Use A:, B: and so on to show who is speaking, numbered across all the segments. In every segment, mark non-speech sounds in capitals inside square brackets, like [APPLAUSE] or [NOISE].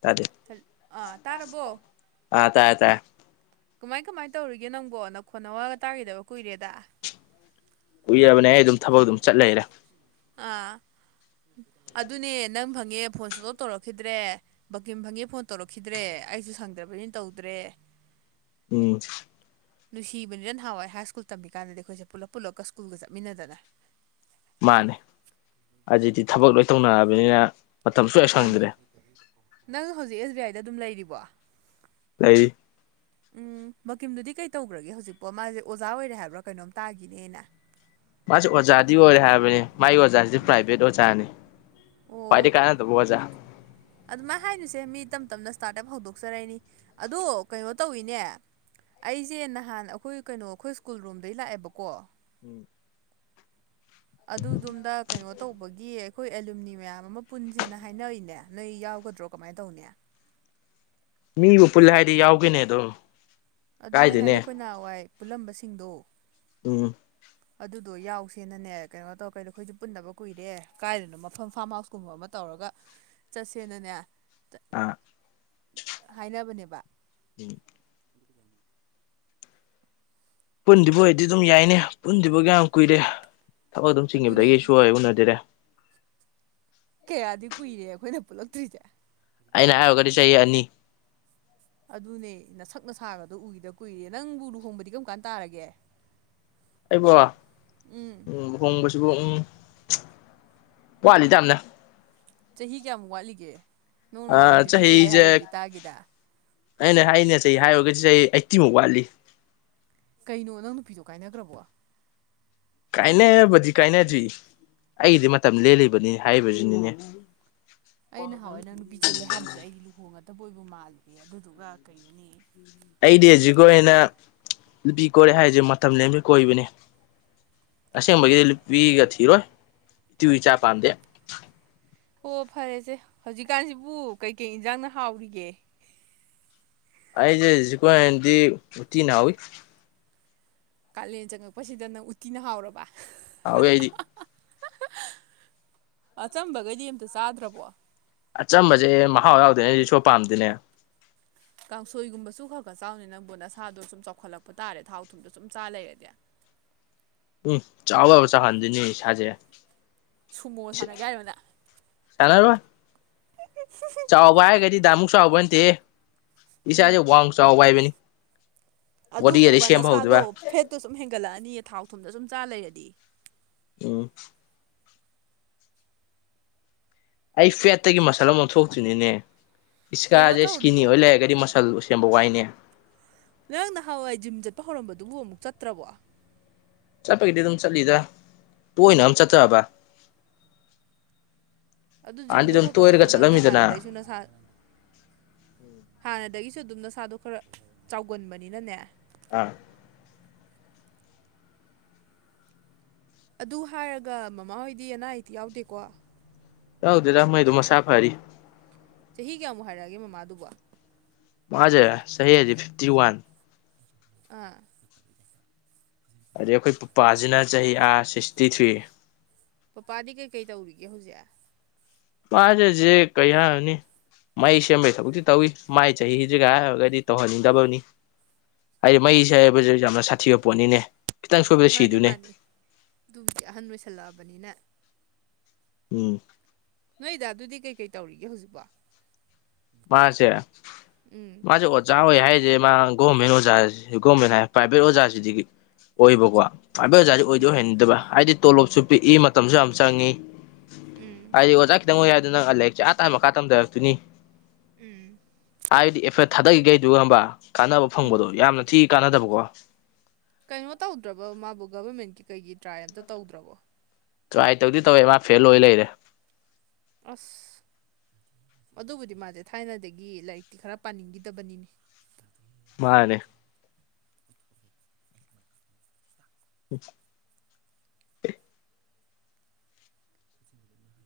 A: ꯇꯥꯗꯦ
B: ꯑꯥ ꯇꯥꯔꯕꯣ
A: ꯑꯥ ꯇꯥꯔꯦ ꯇꯥꯔꯦ
B: ꯀꯃꯥꯏ ꯀꯃꯥꯏ ꯇꯧꯔꯤꯒꯦ ꯅꯪꯕꯣ ꯅꯈꯣꯟ ꯅꯋꯥꯒ ꯇꯥꯈꯤꯗꯕ ꯀꯨꯏꯔꯦꯗ
A: ꯎꯏꯔꯕꯅꯦ ꯑꯩ ꯑꯗꯨꯝ ꯊꯕꯛ ꯑꯗꯨꯝ ꯆꯠ ꯂꯩꯔꯦ
B: ꯑꯥ ꯑꯗꯨꯅꯦ ꯅꯪ ꯐꯪꯉꯦ ꯐꯣꯟ ꯁꯨꯡꯇꯧ ꯇꯧꯔꯛꯈꯤꯗ꯭ꯔꯦ ꯕꯀꯤꯝ ꯐꯪꯉꯦ ꯐꯣꯟ ꯇꯧꯔꯛꯈꯤꯗ꯭ꯔꯦ ꯑꯩꯁꯨ ꯁꯪꯗ꯭ꯔꯕꯅꯤꯅ ꯇꯧꯗ꯭ꯔꯦ
A: ꯎꯝ
B: ꯅꯨꯡꯁꯤꯕꯅꯤꯅꯦ ꯅꯍꯥꯟꯋꯥꯏ ꯍꯥꯏ ꯁ꯭ꯀꯜ ꯇꯝꯃꯤ ꯀꯥꯟꯗꯗꯤ ꯑꯩꯈꯣꯏꯁꯦ ꯄꯨꯂꯞ ꯄꯨꯂꯞꯒ ꯁ꯭ꯀꯨꯜꯒ ꯆꯠꯃꯤꯟꯅꯗꯅ
A: ꯃꯥꯅꯤ ꯍꯧꯖꯤꯛꯇꯤ ꯊꯕꯛ ꯂꯣꯏ ꯇꯧꯅꯔꯕꯅꯤꯅ ꯃꯇꯝ ꯁꯨꯡꯁꯪ
B: ꯃꯥꯅꯦ
A: ꯁꯪꯗ꯭ꯔꯦ
B: ꯅꯪ ꯍꯧꯖꯤꯛ ꯑꯦꯁ ꯕꯤ ꯑꯥꯏꯗ ꯑꯗꯨꯝ ꯂꯩꯔꯤꯕꯣ
A: ꯂꯩꯔꯤ
B: ꯎꯝ ꯕꯀꯤꯝꯗꯨꯗꯤ ꯀꯩ ꯇꯧꯈ꯭ꯔꯒꯦ ꯍꯧꯖꯤꯛꯄꯣ ꯃꯥꯁꯦ ꯑꯣꯖꯥ ꯑꯣꯏꯔꯦ ꯍꯥꯏꯕ꯭ꯔꯥ ꯀꯩꯅꯣꯝ ꯇꯥꯈꯤꯅꯦ ꯑꯩꯅ
A: ꯃꯥꯁꯨ ꯑꯣꯖꯥꯗꯤ ꯑꯣꯏꯔꯦ ꯍꯥꯏꯕꯅꯦ ꯃꯥꯒꯤ ꯑꯣꯖꯥꯁꯤꯗꯤ ꯄ꯭ꯔꯥꯏꯚꯦꯠ ꯑꯣꯖꯥꯅꯦ ꯈ꯭ꯋꯥꯏꯗꯩ ꯀꯥꯅꯗꯕ ꯑꯣꯖꯥ
B: ꯑꯗꯨꯃꯥꯏ ꯍꯥꯏꯅꯨꯁꯦ ꯃꯤ ꯇꯞ ꯇꯞꯅ ꯁ꯭ꯇꯥꯔꯠ ꯑꯞ ꯍꯧꯗꯣꯛꯆꯔꯛꯏꯅꯤ ꯑꯗꯣ ꯀꯩꯅꯣ ꯇꯧꯋꯤꯅꯦ ꯑꯩꯁꯦ ꯅꯍꯥꯟ ꯑꯩꯈꯣꯏ ꯀꯩꯅꯣ ꯑꯩꯈꯣꯏ ꯁ꯭ꯀꯨꯜ ꯔꯣꯝꯗꯩ ꯂꯥꯛꯑꯦꯕꯀꯣ
A: ꯎꯝ
B: ꯑꯗꯨ ꯗꯨꯝꯗ ꯀꯩꯅꯣ ꯇꯧꯕꯒꯤ ꯑꯩꯈꯣꯏ ꯑꯦꯂꯨꯃꯤꯅꯤ ꯃꯌꯥꯝ ꯑꯃ ꯄꯨꯟꯁꯦꯅ ꯍꯥꯏꯅꯩꯅꯦ ꯅꯣꯏ ꯌꯥꯎꯒꯗ꯭ꯔꯣ ꯀꯃꯥꯏ ꯇꯧꯅꯤ
A: ꯃꯤꯕꯨ ꯄꯨꯜꯂꯦ ꯍꯥꯏꯗꯤ ꯌꯥꯎꯒꯦꯅꯦ ꯑꯗꯨꯝ
B: ꯑꯗꯨꯅꯦ
A: ꯀꯥꯏꯗꯦꯅꯦ
B: ꯍꯥꯏꯗꯤ ꯑꯩꯈꯣꯏ ꯅꯍꯥꯟꯋꯥꯏ ꯄꯨꯜꯂꯝꯕꯁꯤꯡꯗꯣ
A: ꯎꯝ
B: ꯑꯗꯨꯗꯣ ꯌꯥꯎꯁꯦꯅꯅꯦ ꯀꯩꯅꯣ ꯇꯧꯔ ꯀꯩꯗꯣ ꯑꯩꯈꯣꯏꯁꯨ ꯄꯨꯟꯗꯕ ꯀꯨꯏꯔꯦ ꯀꯥꯏꯗꯅꯣ ꯃꯐꯝ ꯐꯥꯝ ꯍꯥꯎꯁꯀꯨꯝꯕ ꯑꯃ ꯇꯧꯔꯒ ꯆꯠꯁꯦꯅꯅꯦ
A: ꯑꯥ
B: ꯍꯥꯏꯅꯕꯅꯦꯕ
A: ꯎꯝ ꯄꯨꯟꯗꯤꯕꯨ ꯑꯣꯏꯗꯤ ꯑꯗꯨꯝ ꯌꯥꯏꯅꯦ ꯄꯨꯟꯗꯕꯒ ꯌꯥꯝ ꯀꯨꯏꯔꯦ ꯊꯕꯛ ꯑꯗꯨꯝ ꯆꯤꯡꯒꯤꯕꯗꯒꯤ
B: ꯑꯗꯨꯅꯦ
A: ꯁꯨꯡ ꯎꯟ ꯍꯦꯛ ꯎꯅꯈꯤꯗ꯭ꯔꯦ
B: ꯀꯌꯥꯗꯤ ꯀꯨꯏꯔꯦ ꯑꯩꯈꯣꯏꯅ ꯄꯨꯜꯂꯛꯇ꯭ꯔꯤꯁꯦ
A: ꯑꯩꯅ ꯍꯥꯏꯔꯣꯒꯗꯤ ꯆꯍꯤ ꯑꯅꯤ
B: ꯑꯗꯨꯅꯦ ꯅꯁꯛ ꯅꯁꯥꯒꯗꯣ ꯎꯈꯤꯗ ꯀꯨꯏꯔꯦ ꯅꯪꯕꯨ ꯂꯨꯍꯣꯡꯕꯗꯤ ꯀꯔꯝ ꯀꯥꯟ ꯇꯥꯔꯒꯦ
A: ꯑꯩꯕꯣ ꯎꯝ ꯂꯨꯍꯣꯡꯕꯁꯤꯕꯨ ꯎꯝ ꯋꯥꯠꯂꯤꯗ ꯌꯥꯝꯅ
B: ꯆꯍꯤ ꯀꯌꯥꯃꯨꯛ ꯋꯥꯠꯂꯤꯒꯦ ꯅꯪ ꯅꯍꯥꯟꯋꯥꯏ
A: ꯑꯥ
B: ꯅꯨꯄꯤ ꯆꯦꯜꯂꯦ ꯍꯥꯏꯕ
A: ꯆꯍꯤꯁꯦ
B: ꯑꯃꯗꯤ ꯇꯥꯒꯤꯗ
A: ꯑꯩꯅ ꯍꯥꯏꯅꯦ ꯆꯍꯤ ꯍꯥꯏꯔꯨꯔꯒꯗꯤ ꯆꯍꯤ ꯑꯩꯠꯇꯤꯃꯨꯛ ꯋꯥꯠꯂꯤ
B: ꯀꯩꯅꯣ ꯅꯪ ꯅꯨꯄꯤꯗꯣ ꯀꯥꯏꯅꯈ꯭ꯔꯕꯣ
A: ꯀꯥꯏꯅꯔꯕꯗꯤ ꯀꯥꯏꯅꯗ꯭ꯔꯤ ꯑꯩꯒꯤꯗꯤ ꯃꯇꯝ ꯂꯦꯜꯂꯤꯕꯅꯤ ꯍꯥꯏꯔꯤꯕꯁꯤꯅꯤꯅꯦ
B: ꯑꯩ ꯅꯍꯥꯟꯋꯥꯏ ꯅꯪ ꯅꯨꯄꯤ ꯆꯦꯜꯂꯦ ꯍꯥꯏꯕꯗꯨꯗ ꯑꯩꯗꯤ ꯂꯨꯍꯣꯡꯉꯗꯣꯏꯕꯕꯨ ꯃꯥꯜꯂꯤꯅꯦ ꯑꯗꯨꯗꯨꯒ ꯀꯩꯅꯣꯅꯦ
A: ꯑꯩꯗꯤ ꯍꯧꯖꯤꯛ ꯀꯣꯏꯔꯦꯅ ꯅꯨꯄꯤ ꯀꯣꯏꯔꯦ ꯍꯥꯏꯁꯦ ꯃꯇꯝ ꯂꯦꯟꯕꯩ ꯀꯣꯏꯕꯅꯦ ꯑꯁꯦꯡꯕꯒꯤꯗꯤ ꯅꯨꯄꯤꯒ ꯊꯤꯔꯣꯏ ꯏꯇꯨ ꯏꯆꯥ ꯄꯥꯝꯗꯦ
B: ꯑꯣ ꯐꯔꯦꯁꯦ ꯍꯧꯖꯤꯛꯀꯥꯟꯁꯤꯕꯨ ꯀꯩꯀꯩ ꯏꯟꯖꯥꯡꯅ ꯍꯥꯎꯔꯤꯒꯦ
A: ꯑꯩꯁꯦ ꯍꯧꯖꯤꯛꯀꯤ ꯑꯣꯏꯅꯗꯤ ꯎꯇꯤꯅ ꯍꯥꯎꯏ
B: ꯀꯥꯂꯦꯟ ꯆꯪꯉꯛꯄꯁꯤꯗ ꯅꯪ ꯎꯇꯤꯅ ꯍꯥꯎꯔꯕ
A: ꯍꯧꯋꯦ ꯑꯩꯗꯤ
B: ꯑꯆꯝꯕꯒꯩꯗꯤ ꯑꯝꯇ ꯆꯥꯗ꯭ꯔꯕꯣ
A: ꯑꯆꯝꯕꯁꯦ ꯃꯍꯥꯎ ꯌꯥꯎꯗꯦꯅꯦ ꯑꯩꯗꯤ ꯁꯨꯡꯄꯥꯝ ꯄꯥꯝꯗꯦꯅꯦ
B: ꯀꯥꯡꯁꯣꯏꯒꯨꯝꯕꯁꯨ ꯈꯔ ꯈꯔ ꯆꯥꯎꯅꯦ ꯅꯪꯕꯨ ꯅꯁꯥꯗꯣ ꯁꯨꯝ ꯆꯥꯎꯈꯠꯂꯛꯄ ꯇꯥꯔꯦ ꯊꯥꯎ ꯊꯨꯝꯗ ꯁꯨꯝ ꯆꯥ ꯂꯩꯔꯗꯤ
A: ꯎꯝ ꯆꯥꯎꯅꯕ ꯆꯥꯍꯟꯗꯨꯏꯅꯦ ꯏꯁꯥꯁꯦ
B: ꯁꯨꯃꯣ ꯁꯥꯟꯅꯒꯦ ꯍꯥꯏꯔꯣ ꯅꯪ
A: ꯁꯅꯔꯣꯢ
B: [UNINTELLIGIBLE]
A: ꯆꯥꯎꯕ ꯍꯥꯏꯔꯒꯗꯤ ꯗꯥꯢꯃꯨꯛ ꯆꯥꯎꯕ ꯅꯠꯇꯦꯍꯦ ꯏꯁꯥꯁꯦ
B: ꯎꯝ
A: ꯋꯥꯡ ꯆꯥꯎꯕ ꯍꯥꯏꯕꯅꯤ ꯕꯣꯗꯤꯒꯗꯤ ꯁꯦꯝꯕ ꯍꯧꯗꯣꯏꯕ
B: ꯇꯣ ꯁꯨꯝ ꯍꯦꯟꯒꯠꯂꯛꯑꯅꯤ ꯊꯥꯎ ꯊꯨꯝꯗ ꯁꯨꯝ ꯆꯥ ꯂꯩꯔꯗꯤ
A: ꯎꯝ ꯑꯩ ꯐꯦꯠꯇꯒꯤ ꯃꯁꯜ ꯑꯃꯨꯨꯛ ꯊꯣꯛꯇꯣꯢꯅꯤꯅꯦ
B: ꯀꯩꯅꯣ
A: ꯏꯁꯥꯁꯦ ꯏꯁꯀꯤꯅꯤ
B: ꯇꯧꯔꯤꯕꯣ
A: ꯑꯣꯏ ꯂꯩꯔꯒꯗꯤ ꯃꯁꯜꯗꯤ [UNINTELLIGIBLE] ꯋꯥꯏꯅꯦ
B: ꯅꯪ ꯅꯍꯥꯟꯋꯥꯏ ꯖꯤꯝ ꯆꯠꯄ ꯍꯧꯔꯝꯕꯗꯨꯕꯨ ꯑꯃꯨꯛ ꯆꯠꯇ꯭ꯔꯕꯣ
A: ꯆꯠꯄꯒꯤꯗꯤ ꯑꯗꯨꯝ ꯆꯠꯂꯤꯗ ꯇꯣꯏꯅ
B: ꯎꯝ
A: ꯑꯗꯨꯝ ꯆꯠꯇꯕ
B: ꯑꯗꯨ
A: ꯍꯥꯟꯅꯗꯤ
B: ꯖꯤꯝꯗꯣ
A: ꯑꯗꯨꯝ
B: ꯈꯔ ꯈꯔ
A: ꯇꯣꯏꯔꯒ
B: ꯆꯠꯂꯣ ꯅꯪꯗꯤ
A: ꯆꯠꯂꯝꯃꯤꯗꯅ
B: ꯍꯥꯟꯅꯗꯩꯁꯨ ꯅꯁꯥ ꯍꯥꯟꯅꯗꯒꯤꯁꯨ ꯑꯗꯨꯝ ꯅꯁꯥꯗꯣ ꯈꯔ ꯆꯥꯎꯒꯟꯕꯅꯤꯅꯅꯦ
A: ꯑꯥ
B: ꯑꯗꯨ ꯍꯥꯏꯔꯒ ꯃꯃꯥꯍꯣꯏꯗꯤ ꯑꯅꯥ ꯑꯌꯦꯛꯇꯤ ꯌꯥꯎꯗꯦꯀꯣ
A: ꯌꯥꯎꯗꯦꯗꯥ ꯃꯣꯢꯗꯨꯝ ꯃꯁꯥ ꯐꯔꯤ
B: ꯆꯍꯤ ꯀꯌꯥꯃꯨꯛ ꯍꯥꯏꯔꯛꯑꯒꯦ ꯃꯃꯥꯗꯨꯕꯣ
A: ꯃꯥꯁꯦ ꯆꯍꯤ ꯍꯧꯖꯤꯛ ꯐꯤꯞꯇꯤ ꯋꯥꯟ
B: ꯑꯥ
A: ꯑꯗꯩ ꯑꯩꯈꯣꯏ ꯄꯨꯄꯥꯁꯤꯅ ꯆꯍꯤ ꯑꯥ ꯁꯤꯛꯁꯇꯤ ꯊ꯭ꯔꯤ
B: ꯄꯄꯥꯗꯤ ꯀꯩꯀꯩ ꯇꯧꯔꯤꯒꯦ ꯍꯧꯖꯤꯛ
A: ꯃꯥꯖꯦ ꯍꯧꯖꯤꯛ ꯀꯩ ꯍꯥꯢꯔꯨꯅꯤ ꯃꯩ ꯁꯦꯝꯕꯒꯤ ꯊꯕꯛꯇꯤ ꯇꯧꯏ ꯃꯥꯏ ꯆꯍꯤꯖꯤꯒꯥꯏ ꯍꯥꯏꯔꯒꯗꯤ ꯇꯧꯍꯟꯅꯤꯡꯗꯕꯅꯤ ꯍꯥꯏꯗꯤ ꯃꯩꯁꯦ ꯍꯥꯏꯕꯁꯤ ꯌꯥꯝꯅ ꯁꯥꯊꯤꯕ ꯄꯣꯠꯅꯤꯅꯦ ꯈꯤꯇꯪ ꯁꯣꯏꯕꯗ
B: ꯃꯥꯅꯤ
A: ꯁꯤꯗꯨꯅꯦ
B: ꯃꯥꯅꯤ ꯑꯗꯨꯕꯨꯗꯤ ꯑꯍꯟ ꯑꯣꯏꯁꯜꯂꯛꯑꯕꯅꯤꯅ
A: ꯎꯝ
B: ꯅꯣꯏ ꯗꯥꯗꯨꯗꯤ ꯀꯩꯀꯩ ꯇꯧꯔꯤꯒꯦ ꯍꯧꯖꯤꯛꯄꯣ
A: ꯃꯥꯁꯦ
B: ꯎꯝ
A: ꯃꯥꯁꯦ ꯑꯣꯖꯥ ꯑꯣꯖꯥ ꯍꯣꯏ ꯍꯥꯏꯔꯤꯁꯦ ꯃꯥ ꯒꯣꯔꯃꯦꯟ ꯑꯣꯖꯥ ꯒꯣꯔꯃꯦꯟ ꯍꯥꯏ ꯄ꯭ꯔꯥꯏꯕꯦꯠ ꯑꯣꯖꯥꯁꯤꯗꯤ ꯑꯣꯏꯕꯀꯣ ꯄ꯭ꯔꯥꯢꯕꯦꯠ ꯑꯣꯖꯥꯁꯤ ꯑꯣꯏꯗꯤ
B: ꯎꯝ
A: ꯑꯣꯢꯍꯟꯅꯤꯡꯗꯕ ꯍꯥꯏꯗꯤ ꯇꯣꯂꯣꯞꯁꯨ ꯄꯤꯛꯏ ꯃꯇꯝꯁꯨ ꯌꯥꯝ ꯆꯪꯉꯤ
B: ꯎꯝ
A: ꯍꯥꯏꯗꯤ ꯑꯣꯖꯥ ꯈꯤꯇꯪ ꯑꯣꯏ ꯍꯥꯏꯗꯨꯅ ꯂꯥꯢꯔꯤꯛꯁꯦ ꯑꯥ ꯇꯅꯥ ꯃꯈꯥ ꯇꯝꯗꯔꯛꯇꯨꯢꯅꯤ
B: ꯎꯝ
A: ꯍꯥꯏꯗꯤ ꯑꯦꯐꯦꯠ ꯊꯥꯗꯈꯤꯒꯩꯗꯨꯒ ꯈꯪꯕ꯭ꯔꯥ ꯀꯥꯟꯅꯕ ꯐꯪꯕꯗꯣ
B: ꯎꯝ
A: ꯌꯥꯝꯅ ꯊꯤ ꯀꯥꯟꯅꯗꯕꯀꯣ
B: ꯀꯩꯅꯣ ꯇꯧꯗ꯭ꯔꯕꯥ ꯃꯥꯕꯨ ꯀꯕꯥꯔꯃꯦꯟꯀꯤ ꯀꯩꯒꯤ ꯇ꯭ꯔꯥꯏ ꯑꯝꯇ ꯇꯧꯗ꯭ꯔꯕꯣ
A: ꯇ꯭ꯔꯥꯏ ꯇꯧꯗꯤ ꯇꯧꯋꯦ ꯃꯥ ꯐꯦꯜ ꯑꯣꯏ ꯂꯩꯔꯦ
B: ꯑꯁ ꯑꯗꯨꯕꯨꯗꯤ ꯃꯥꯁꯦ ꯊꯥꯏꯅꯗꯒꯤ ꯂꯥꯏꯔꯤꯛꯇꯤ ꯈꯔ ꯄꯥꯅꯤꯡꯒꯤꯗꯕꯅꯤꯅꯦ
A: ꯃꯥꯅꯦ [INAUDIBLE]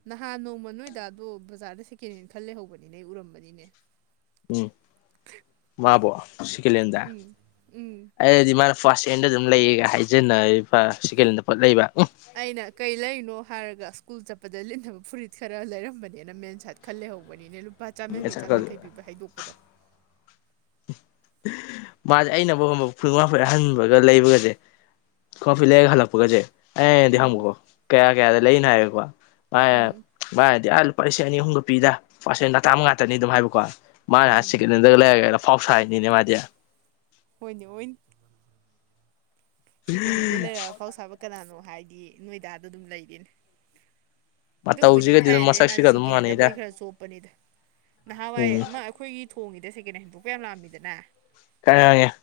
B: ꯅꯍꯥꯟ ꯅꯣꯡꯃ ꯅꯣꯏ ꯗꯥꯗꯣ ꯕꯖꯥꯔꯗ ꯁꯦꯀꯦꯟ ꯍꯦꯟ ꯈꯜ ꯂꯩꯍꯧꯕꯅꯤꯅꯦ ꯑꯩ ꯎꯔꯝꯕꯅꯤꯅꯦ
A: ꯎꯝ
B: [INAUDIBLE]
A: ꯃꯥꯕꯣ ꯁꯦꯀꯦꯂꯦꯟꯗ
B: ꯎꯝ ꯎꯝ
A: ꯑꯩꯅꯗꯤ ꯃꯥꯅ ꯐꯥꯔꯁ ꯍꯦꯟꯗ ꯑꯗꯨꯝ ꯂꯩꯒ ꯍꯥꯏꯖꯟꯅꯩꯕ ꯁꯦꯀꯦꯟ ꯍꯦꯟꯗ ꯄꯣꯠ ꯂꯩꯕ ꯎꯝ
B: ꯑꯩꯅ ꯀꯩ ꯂꯩꯔꯤꯅꯣ ꯍꯥꯏꯔꯒ ꯁ꯭ꯀꯨꯜ ꯆꯠꯄꯗ ꯂꯤꯠꯅꯕ ꯐꯨꯔꯤꯠ ꯈꯔ ꯂꯩꯔꯝꯕꯅꯤꯅ ꯃꯦꯟ ꯁꯥꯏꯠ ꯈꯜ ꯂꯩꯍꯧꯕꯅꯤꯅꯦ ꯂꯄꯥ ꯆꯝꯌꯥꯡꯈꯩ ꯆꯥꯝꯌꯥꯡꯈꯩ ꯄꯤꯕ ꯍꯥꯏꯗꯣꯛꯄꯗꯣ
A: ꯃꯥꯁꯦ ꯑꯩꯅ ꯕꯥꯎ ꯈꯪꯒꯥꯎ ꯐꯨꯔꯤꯠ ꯑꯍꯟꯕꯒ ꯂꯩꯕꯒꯁꯦ ꯈꯣꯒꯥꯎ ꯐꯨꯔꯤꯠ ꯂꯩꯔꯒ ꯍꯜꯂꯛꯄꯒꯁꯦ ꯑꯩꯅꯗꯤ
B: ꯎꯝ
A: ꯍꯪꯉꯀꯣ ꯀꯌꯥ ꯀꯌꯥꯗ ꯂꯩꯅꯣ ꯍꯥꯏꯕꯦꯀꯣ ꯃꯥꯅ
B: ꯎꯝ
A: ꯃꯥꯅꯗꯤ ꯑꯥ ꯂꯨꯄꯥ ꯂꯤꯁꯤꯡ ꯑꯅꯤ ꯑꯍꯨꯝꯒ ꯄꯤꯗ ꯄꯥꯔꯍꯦꯟ ꯑꯇꯥꯡꯕ ꯉꯥꯛꯇꯅꯤ ꯑꯗꯨꯝ ꯍꯥꯏꯕꯀꯣ ꯃꯥꯅ ꯑꯥ
B: ꯎꯝ
A: ꯁꯦꯀꯦꯍꯦꯟ ꯗꯒ ꯂꯩꯒ ꯑꯐꯥꯎꯁ ꯁꯥꯔꯤꯅꯤꯅꯦ ꯃꯥꯗꯤ
B: ꯍꯣꯏꯅꯦ ꯍꫭꯏꯅꯦ ꯁꯦꯀꯦꯟ ꯍꯦꯟꯗꯩ ꯂꯩꯔꯒ ꯑꯐꯥꯎ ꯁꯥꯕ ꯀꯅꯥꯅꯣ ꯍꯥꯏꯗꯤ ꯅꯣꯏ ꯗꯥꯗꯨ ꯑꯗꯨꯝ ꯂꯩꯔꯦꯅꯦ ꯑꯗꯨꯕꯨꯗꯤ
A: ꯃꯇꯧꯁꯤꯒꯗꯤ ꯑꯗꯨꯝ
B: ꯊꯥꯏꯅꯦꯟꯗꯩ ꯃꯥꯁꯦ
A: ꯃꯁꯛꯁꯤꯒ ꯑꯗꯨꯝ
B: ꯁꯦꯀꯦꯟ ꯍꯦꯟꯗꯕꯨꯗꯤ
A: ꯃꯥꯟꯅꯩꯗ
B: ꯈꯔ ꯆꯣꯞꯄꯅꯤꯗ ꯅꯍꯥꯟꯋꯥꯏ
A: ꯎꯝ
B: ꯑꯃ ꯑꯩꯈꯣꯏꯒꯤ ꯊꯣꯡꯉꯤꯗ ꯁꯦꯀꯦꯟ ꯍꯦꯟ ꯍꯩꯗꯣꯛꯄ ꯌꯥꯝ ꯂꯥꯝꯑꯝꯃꯤꯗꯅ
A: ꯀꯔꯥꯏꯉꯦ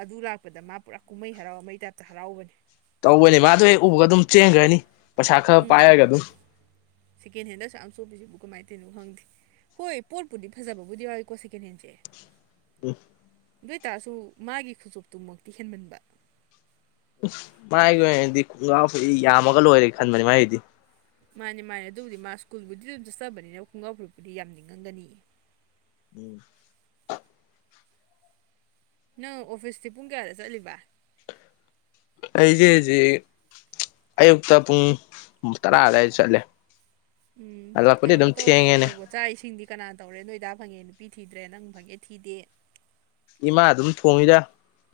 B: ꯑꯗꯨ ꯂꯥꯛꯄꯗ ꯃꯥ ꯄꯨꯔꯥ ꯀꯨꯝꯍꯩ ꯍꯔꯥꯎ ꯑꯃꯩ ꯇꯥꯏꯞꯇ ꯍꯔꯥꯎꯕꯅꯤ
A: ꯇꯧꯕꯅꯤ ꯃꯥ ꯑꯗꯨ ꯍꯦꯛ ꯎꯕꯒ ꯑꯗꯨꯝ ꯆꯦꯟꯒ꯭ꯔꯅꯤ ꯄꯩꯁꯥ ꯈꯔ
B: ꯎꯝ
A: ꯄꯥꯏꯔꯒ ꯑꯗꯨꯝ
B: ꯁꯦꯀꯦꯟ ꯍꯦꯟꯗ ꯑꯁꯨꯛ ꯌꯥꯝ ꯆꯣꯄꯤꯁꯤꯕꯨ ꯀꯃꯥꯏ ꯇꯧꯔꯤꯅꯣ ꯈꯪꯗꯦ ꯍꯣꯏ ꯄꯣꯠꯄꯨꯗꯤ ꯐꯥꯖꯕꯕꯨꯗꯤ ꯌꯥꯎꯋꯏꯀꯣ ꯁꯦꯀꯦꯟ ꯍꯦꯟꯁꯦ
A: ꯑꯝ
B: ꯑꯣꯏꯇꯥꯔꯁꯨ ꯃꯥꯒꯤ ꯈꯨꯆꯣꯞꯇꯨꯃꯛꯇꯤ ꯍꯦꯟꯃꯟꯕ
A: ꯃꯥꯏꯒꯤ ꯑꯣꯏꯅꯗꯤ ꯈꯣꯡꯒ꯭ꯔꯥꯎ ꯐꯤ ꯌꯥꯝꯃꯒ ꯂꯣꯏꯔꯦ ꯈꯟꯕꯅꯤ ꯃꯥꯏꯒꯤꯗꯤ
B: ꯃꯥꯅꯦ ꯃꯥꯅꯦ ꯑꯗꯨꯕꯨꯗꯤ ꯃꯥ ꯁ꯭ꯀꯨꯜꯕꯨꯗꯤ ꯑꯗꯨꯝ ꯆꯠꯆꯕꯅꯤꯅ ꯈꯨꯡꯒ꯭ꯔꯥꯎ ꯐꯨꯔꯤꯠꯄꯨꯗꯤ ꯌꯥꯝꯅꯤꯡꯉꯝꯒꯅꯤ
A: ꯎꯝ
B: ꯅꯪ ꯑꯣꯐꯤꯁꯇꯤ ꯄꯨꯡ ꯀꯌꯥꯗ ꯆꯠꯂꯤꯕ
A: ꯑꯩꯁꯦ ꯍꯧꯖꯤꯛ ꯑꯌꯨꯛꯇ ꯄꯨꯡ ꯇꯔꯥ ꯑꯗꯨꯋꯥꯏꯗ ꯆꯠꯂꯦ
B: ꯎꯝ
A: ꯍꯜꯂꯛꯄꯗꯤ
B: ꯀꯩꯅꯣ
A: ꯑꯗꯨꯝ
B: ꯇꯧꯔꯤꯕꯣ
A: ꯊꯦꯡꯉꯦꯅꯦ
B: ꯅꯣꯏꯕꯣ ꯆꯥꯛ ꯏꯁꯤꯡꯗꯤ ꯀꯅꯥ ꯇꯧꯔꯦ ꯅꯣꯏꯗꯥ ꯐꯪꯉꯦ ꯅꯨꯄꯤ ꯊꯤꯗ꯭ꯔꯦ ꯅꯪ ꯐꯪꯉꯦ ꯊꯤꯗꯦ
A: ꯏꯃꯥ ꯑꯗꯨꯝ ꯊꯣꯡꯉꯤꯗ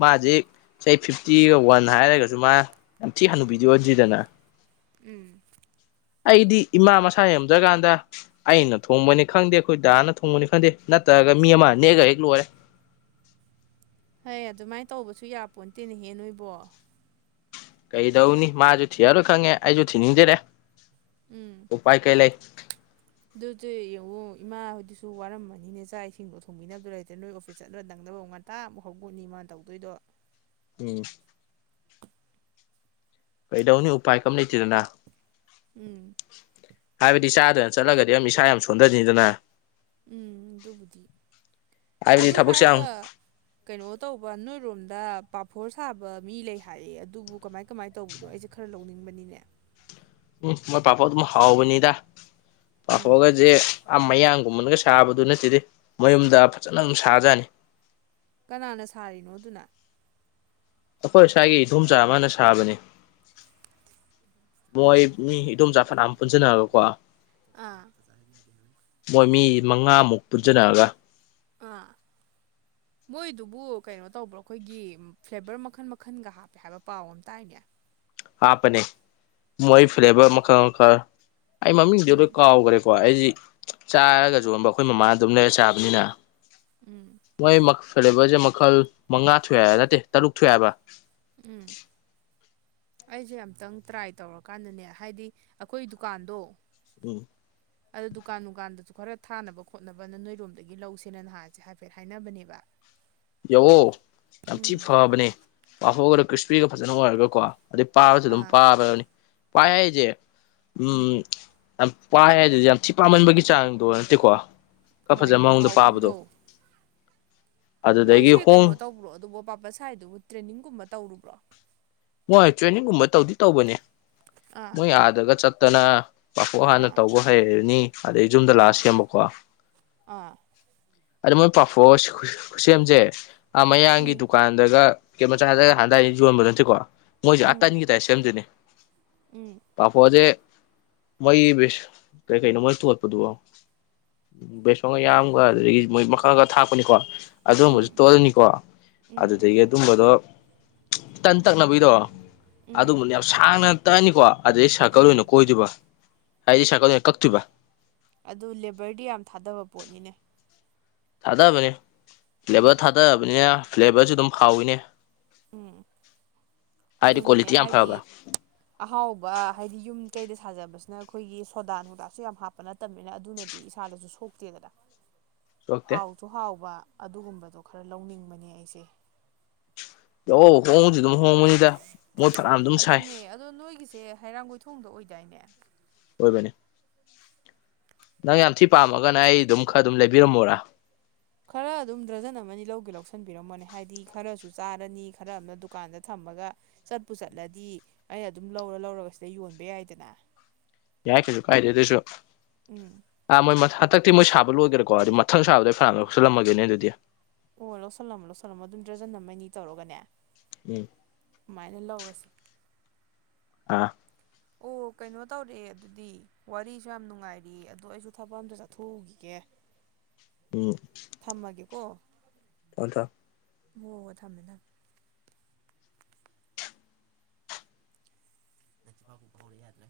A: ꯃꯥ ꯍꯧꯖꯤꯛ ꯆꯍꯤ ꯐꯤꯐꯇꯤꯒ ꯋꯥꯟ ꯍꯥꯏꯔꯒꯁꯨ ꯃꯥ ꯌꯥꯝ ꯊꯤ
B: ꯎꯝ
A: ꯍꯥꯅꯨꯕꯤꯗꯤ ꯑꯣꯟꯗ꯭ꯔꯤꯗꯅ
B: ꯎꯝ
A: ꯑꯩꯗꯤ ꯏꯃꯥ ꯃꯁꯥ ꯉꯝꯗ꯭ꯔ ꯀꯥꯟꯗ ꯑꯩꯅ ꯊꯣꯡꯕꯅꯤ ꯈꯪꯗꯦ ꯑꯩꯈꯣꯏ ꯗꯥꯅ ꯊꯣꯡꯕꯅꯤ ꯈꯪꯗꯦ ꯅꯠꯇ꯭ꯔꯒ ꯃꯤ ꯑꯃ ꯅꯦꯛꯑꯒ ꯍꯦꯛ ꯂꯣꯏꯔꯦ
B: ꯍꯩ ꯑꯗꯨꯃꯥꯏꯟ ꯇꯧꯕꯁꯨ ꯌꯥꯄꯣꯟꯠꯇꯦꯅꯦ ꯍꯦ ꯅꯣꯏꯕꯣ
A: ꯀꯩꯗꯧꯅꯤ ꯃꯥꯁꯨ ꯊꯤꯔꯔꯣꯏ ꯈꯪꯉꯦ ꯑꯩꯁꯨ ꯊꯤꯅꯤꯡꯗꯔꯦ
B: ꯎꯝ
A: ꯎꯄꯥꯥꯏ ꯀꯩ ꯂꯩ
B: ꯑꯗꯨꯗꯤ ꯌꯦꯡꯉꯣ ꯏꯃꯥ ꯍꯣꯏꯗꯨꯁꯨ ꯋꯥꯔꯝꯃꯅꯤꯅꯦ ꯆꯥꯛ ꯏꯁꯤꯡꯗꯣ ꯊꯣꯡꯕꯤꯅꯕꯗꯨ ꯂꯩꯇ꯭ꯔꯦ ꯅꯣꯏ ꯑꯣꯐꯤꯁ ꯆꯠꯂ ꯅꯪꯅꯕ ꯉꯟ ꯇꯥ ꯑꯃꯨꯛ ꯍꯧꯒꯠꯅꯤ ꯃꯥ ꯇꯧꯗꯣꯏꯗꯣ
A: ꯎꯝ ꯀꯩꯗꯧꯅꯤ ꯎꯄꯥꯏ ꯀꯤꯝ ꯂꯩꯇꯦꯗꯅ
B: ꯎꯝ
A: ꯍꯥꯏꯕꯗꯤ ꯆꯥꯗꯅ ꯆꯠꯂꯒꯗꯤ ꯑꯝ ꯏꯁꯥ ꯌꯥꯝ ꯁꯣꯟꯗꯅꯤꯗꯅ
B: ꯎꯝ ꯑꯗꯨꯕꯨꯗꯤ
A: ꯍꯥꯏꯕꯗꯤ
B: ꯑꯗꯨ
A: ꯊꯕꯛꯁꯦ
B: ꯍꯥꯏꯔꯒ
A: ꯌꯥꯝ
B: ꯀꯩꯅꯣ ꯇꯧꯕ ꯅꯣꯏꯔꯣꯝꯗ ꯄꯥꯐꯣꯔ ꯁꯥꯕ ꯃꯤ ꯂꯩ ꯍꯥꯏꯌꯦ ꯑꯗꯨꯕꯨ ꯀꯃꯥꯏ ꯀꯃꯥꯏꯅ ꯇꯧꯕꯗꯣ ꯑꯩꯁꯦ ꯈꯔ ꯂꯧꯅꯤꯡꯕꯅꯤꯅꯦ
A: ꯎꯝ ꯃꯣꯏ ꯄꯥꯐꯣꯔ ꯑꯗꯨꯝ ꯍꯥꯎꯕꯅꯤꯗ
B: ꯎꯝ
A: ꯄꯥꯐꯣꯔꯒꯁꯦ ꯑ ꯃꯌꯥꯡꯒꯨꯝꯕꯅꯒ ꯁꯥꯕꯗꯨ ꯅꯠꯇꯦꯗꯤ ꯃꯌꯨꯝꯗ ꯐꯖꯅ ꯑꯗꯨꯝ ꯁꯥꯖꯥꯅꯤ
B: ꯀꯅꯥꯅ ꯁꯥꯔꯤꯅꯣ ꯑꯗꯨꯅ
A: ꯑꯈꯣꯏ ꯁ꯭ꯋꯥꯏꯒꯤ ꯏꯗꯣꯝꯆꯥ ꯑꯃꯅ ꯁꯥꯕꯅꯤ ꯃꯣꯏ ꯃꯤ ꯏꯗꯣꯝꯆꯥ ꯐꯟꯅꯥꯝ ꯄꯨꯟꯁꯤꯟꯅꯔꯒꯀꯣ
B: ꯑꯥ
A: ꯃꯣꯏ ꯃꯤ ꯃꯉꯥꯃꯨꯛ ꯄꯨꯟꯖꯟꯅꯔꯒ
B: ꯑꯥ
A: [INAUDIBLE]
B: ꯃꯣꯏꯗꯨꯕꯨ ꯀꯩꯅꯣ ꯇꯧꯕ꯭ꯔꯣꯑꯩꯈꯣꯏꯒꯤ ꯐ꯭ꯂꯦꯕꯔ ꯃꯈꯟ ꯃꯈꯟꯒ ꯍꯥꯞꯄꯦ ꯍꯥꯏꯕ ꯄꯥꯎ ꯑꯃ ꯇꯥꯏꯅꯦ
A: ꯍꯥꯞꯄꯅꯦ ꯃꯣꯏ ꯐ꯭ꯂꯦꯕꯔ ꯃꯈꯜ ꯃꯈꯜ ꯑꯩ ꯃꯃꯤꯡꯗꯤ ꯂꯣꯏ
B: ꯎꯝ
A: ꯀꯥꯎꯒꯔꯦ ꯍꯣꯏ ꯑꯩꯁꯤ ꯆꯥꯔꯒ ꯌꯣꯟꯕ ꯑꯈꯣꯏ ꯃꯃꯥ ꯑꯗꯨꯝ ꯂꯩꯔ ꯆꯥꯕꯅꯤꯅ
B: ꯎꯝ
A: ꯃꯣꯏ ꯃꯛ ꯐꯂꯦꯕꯔꯁꯦ ꯃꯈꯜ ꯃꯉꯥ ꯊꯣꯛꯑꯦ ꯍꯥꯏꯕ ꯅꯠꯇꯦ ꯇꯔꯨꯛ ꯊꯣꯛꯑꯦ ꯍꯥꯏꯕ
B: ꯎꯝ ꯑꯩꯁꯦ ꯑꯝꯇꯪ ꯇ꯭ꯔꯥꯏ ꯇꯧꯔꯀꯥꯟꯗꯅꯦ ꯍꯥꯏꯗꯤ ꯑꯩꯈꯣꯏ ꯗꯨꯀꯥꯟꯗꯣ
A: ꯎꯝ
B: ꯑꯗꯨ ꯗꯨꯀꯥꯟ ꯗꯨꯀꯥꯟꯗꯁꯨ ꯈꯔ ꯊꯥꯅꯕ ꯈꯣꯠꯅꯕꯅ ꯅꯣꯏꯔꯣꯝꯗꯒꯤ ꯂꯧꯁꯦꯅ ꯅꯍꯥꯟꯁꯦ ꯍꯥꯏꯐꯦꯠ ꯍꯥꯏꯅꯕꯅꯦꯕ
A: ꯌꯥꯑꯣ ꯌꯥꯝ ꯊꯤ
B: ꯎꯝ
A: ꯐꯕꯅꯦ ꯄꯥꯐꯣꯒꯗꯣ ꯈ꯭ꯔꯤꯁꯄꯤꯒ ꯐꯖꯟꯅ ꯑꯣꯏꯔꯒꯀꯣ ꯑꯩ ꯄꯥꯕꯁꯨ ꯑꯗꯨꯝ
B: ꯑꯥ
A: ꯄꯥꯕꯅꯤ ꯄꯥꯏ ꯍꯥꯏꯁꯦ ꯎꯝ ꯌꯥꯝ ꯄꯥꯏ ꯍꯥꯏꯗꯨꯗꯤ ꯌꯥꯝ ꯊꯤ ꯄꯥꯝꯃꯟꯕꯒꯤ ꯆꯥꯡꯗꯣ ꯅꯠꯇꯦꯀꯣ ꯈ
B: ꯍꯣꯏ
A: ꯐꯖꯕ ꯃꯑꯣꯡꯗ ꯄꯥꯕꯗꯣ
B: ꯍꯥꯎꯕꯒꯤꯗꯣ
A: ꯑꯗꯨꯗꯒꯤ
B: ꯃꯣꯏꯁꯦ ꯀꯩꯅꯣ
A: ꯍꯣꯡ
B: ꯇꯧꯕ꯭ꯔꯣ ꯑꯗꯨꯕꯨ ꯄꯥꯄꯠ ꯁꯥꯏꯗꯨꯕꯨ ꯇ꯭ꯔꯦꯅꯤꯡꯒꯨꯝꯕ ꯇꯧꯔꯨꯕ꯭ꯔꯣ
A: ꯃꯣꯏ ꯇ꯭ꯔꯦꯅꯤꯡꯒꯨꯝꯕ ꯇꯧꯗꯤ ꯇꯧꯕꯅꯦ
B: ꯑꯥ
A: ꯃꯣꯏ ꯑꯥꯗꯒ ꯆꯠꯇꯅ ꯄꯥꯐꯣꯔ ꯍꯥꯟꯅ
B: ꯑꯥ
A: ꯇꯧꯕ ꯍꯩꯔꯅꯤ ꯑꯗꯩ ꯌꯨꯝꯗ ꯂꯥꯛꯑ
B: ꯑꯥ
A: ꯁꯦꯝꯕꯀꯣ
B: ꯑꯥ
A: ꯑꯗ ꯃꯣꯏ ꯄꯥꯐꯣꯔ ꯈꯨꯠꯁꯦꯝꯁꯦ ꯑꯥ ꯃꯌꯥꯡꯒꯤ
B: ꯎꯝ
A: ꯗꯨꯀꯥꯟꯗꯒ ꯀꯦ ꯃꯆꯥ ꯗꯒ ꯍꯥꯟꯗꯥꯏ ꯌꯣꯟꯕ ꯅꯠꯇꯦꯀꯣ ꯃꯣꯏꯁꯦ ꯑꯥ
B: ꯎꯝ
A: ꯇꯟꯒꯤ ꯇꯥꯏ ꯁꯦꯝꯗꯣꯏꯅꯦ
B: ꯎꯝ
A: ꯄꯥꯐꯣꯔꯁꯦ ꯃꯣꯏ ꯕꯤꯁ ꯀꯩ ꯀꯩꯅꯣ ꯃꯣꯏ ꯊꯣꯠꯄꯗꯨꯕꯣ ꯕꯦꯁꯣꯟꯒ ꯌꯥꯝꯒ ꯑꯗꯨꯗꯒꯤ ꯃꯣꯏ ꯃꯈꯜꯒ ꯊꯥꯛꯄꯅꯤꯀꯣ ꯑꯗꯨꯝꯕꯁꯨ
B: ꯎꯝ
A: ꯇꯣꯠꯂꯅꯤꯀꯣ
B: ꯎꯝ
A: ꯑꯗꯨꯗꯒꯤ ꯗꯣ ꯇꯟ ꯇꯛꯅꯕꯒꯤꯗꯣ
B: ꯎꯝ
A: ꯑꯗꯨꯝꯕꯅ ꯌꯥꯝ ꯁꯥꯡꯅ ꯇꯛꯑꯅꯤꯀꯣ ꯑꯗꯩ ꯁꯥꯔꯀꯜ ꯑꯣꯏꯅ
B: ꯎꯝ
A: ꯀꯣꯏꯗꯣꯏꯕ ꯍꯥꯏꯗꯤ ꯁꯥꯔꯀꯜ ꯑꯣꯏꯅ ꯀꯛꯇꯣꯏꯕ
B: ꯑꯗꯨ ꯂꯦꯕꯔꯗꯤ ꯌꯥꯝ ꯊꯥꯗꯕ ꯄꯣꯠꯅꯤꯅꯦ
A: ꯊꯥꯗꯕꯅꯦ ꯂꯦꯕꯔ
B: ꯎꯝ
A: ꯊꯥꯗꯔꯕꯅꯤꯅ ꯂꯦꯕꯔꯁꯨ ꯑꯗꯨꯝ ꯍꯥꯎꯏꯅꯦ
B: ꯎꯝ ꯑꯗꯨꯅꯤꯅꯦ
A: ꯀ꯭ꯋꯥꯂꯤꯇꯤ ꯌꯥꯝ
B: ꯍꯥꯏꯗꯤ
A: ꯐꯕ
B: ꯑꯍꯥꯎꯕ ꯍꯥꯏꯗꯤ ꯌꯨꯝ ꯀꯩꯗ ꯁꯥꯖꯕꯁꯤꯅ ꯑꯩꯈꯣꯏꯒꯤ ꯁꯣꯗꯥ ꯅꯨꯡꯗꯥꯁꯨ ꯌꯥꯝ ꯍꯥꯞꯄ ꯅꯠꯇꯦ ꯅꯠꯇꯝꯅꯤꯅ ꯑꯗꯨꯅꯗꯤ ꯏꯁꯥꯗꯁꯨ ꯁꯣꯛꯇꯦꯗꯅ
A: [INAUDIBLE]
B: ꯍꯥꯎꯁꯨ ꯍꯥꯎꯕ ꯑꯗꯨꯒꯨꯝꯕꯗꯣ ꯈꯔ ꯂꯧꯅꯤꯡꯕꯅꯦ ꯑꯩꯁꯦ
A: ꯑꯧ ꯍꯣꯡꯉꯁꯤ ꯑꯗꯨꯝ ꯍꯣꯡꯕꯅꯤꯗ ꯃꯣ ꯐꯅꯥꯝ
B: ꯑꯗꯨꯅꯦ ꯑꯗꯣ ꯅꯣꯏꯒꯤꯁꯦ ꯍꯩꯔꯥꯡꯒꯣꯏꯊꯣꯡꯗ ꯑꯣꯏꯗꯥꯏꯅꯦ
A: ꯑꯣꯏꯕꯅꯦ ꯅꯪ ꯌꯥꯝ ꯊꯤ ꯄꯥꯝꯃꯒꯅ ꯑꯩ ꯑꯗꯨꯝ ꯈꯔ ꯑꯗꯨꯝ ꯂꯩꯕꯤꯔꯝꯃꯣꯔꯥ
B: ꯈꯔ ꯑꯗꯨꯝ ꯗ꯭ꯔꯖꯟ ꯑꯃꯅꯤ ꯂꯧꯒꯦ ꯂꯧꯁꯤꯟꯕꯤꯔꯝꯃꯣꯅꯦ ꯍꯥꯏꯗꯤ ꯈꯔꯁꯨ ꯆꯥꯔꯅꯤ ꯈꯔ ꯑꯃꯝꯅ ꯗꯨꯀꯥꯟꯗ ꯊꯝꯃꯒ ꯆꯠꯄꯨ ꯆꯠꯂꯗꯤ ꯑꯩ ꯑꯗꯨꯝ ꯂꯧꯔ ꯂꯧꯔꯒ ꯁꯤꯗ ꯌꯣꯟꯕ ꯌꯥꯏꯗꯅꯥ
A: ꯌꯥꯏ ꯀꯩꯁꯨ ꯀꯥꯏꯗꯦ ꯑꯗꯨꯁꯨꯣ
B: ꯎꯝ
A: ꯑꯥ ꯃꯣꯏ ꯃ ꯍꯟꯗꯛꯇꯤ ꯃꯣꯏ ꯁꯥ ꯂꯣꯏꯒ꯭ꯔꯦꯀꯣ ꯑꯗꯨ ꯃꯊꯪ ꯁꯥꯕꯗ ꯐꯩꯅꯥꯝ ꯂꯧꯁꯜꯂꯝꯃꯒꯦꯅꯦ ꯑꯗꯨꯗꯤ
B: ꯑꯣ ꯂꯧꯁꯜꯂꯝꯃꯣ ꯂꯧꯁꯜꯂꯝꯃꯣ ꯑꯗꯨꯝ ꯗ꯭ꯔꯖꯟ ꯑꯝꯃꯅꯤ ꯇꯧꯔꯒꯅꯦ
A: ꯎꯝ
B: ꯁꯨꯃꯥꯏꯅ ꯂꯧꯔꯁꯦ
A: ꯑꯥ
B: ꯑꯣ ꯀꯩꯅꯣ ꯇꯧꯔꯛꯑꯦ ꯑꯗꯨꯗꯤ ꯋꯥꯔꯤꯁꯨ ꯌꯥꯝ ꯅꯨꯡꯉꯥꯏꯔꯤ ꯑꯗꯣ ꯑꯩꯁꯨ ꯊꯕꯛ ꯑꯝꯇ ꯆꯠꯊꯣꯛꯎꯈꯤꯒꯦ
A: ꯎꯠꯁ
B: ꯊꯝꯃꯒꯦꯀꯣ
A: ꯑꯠꯇ
B: ꯃꯣ ꯊꯝꯃꯦ ꯊꯝꯃꯦ ꯑꯅꯤꯃꯛ ꯄꯛꯎ ꯌꯥꯗ꯭ꯔꯦ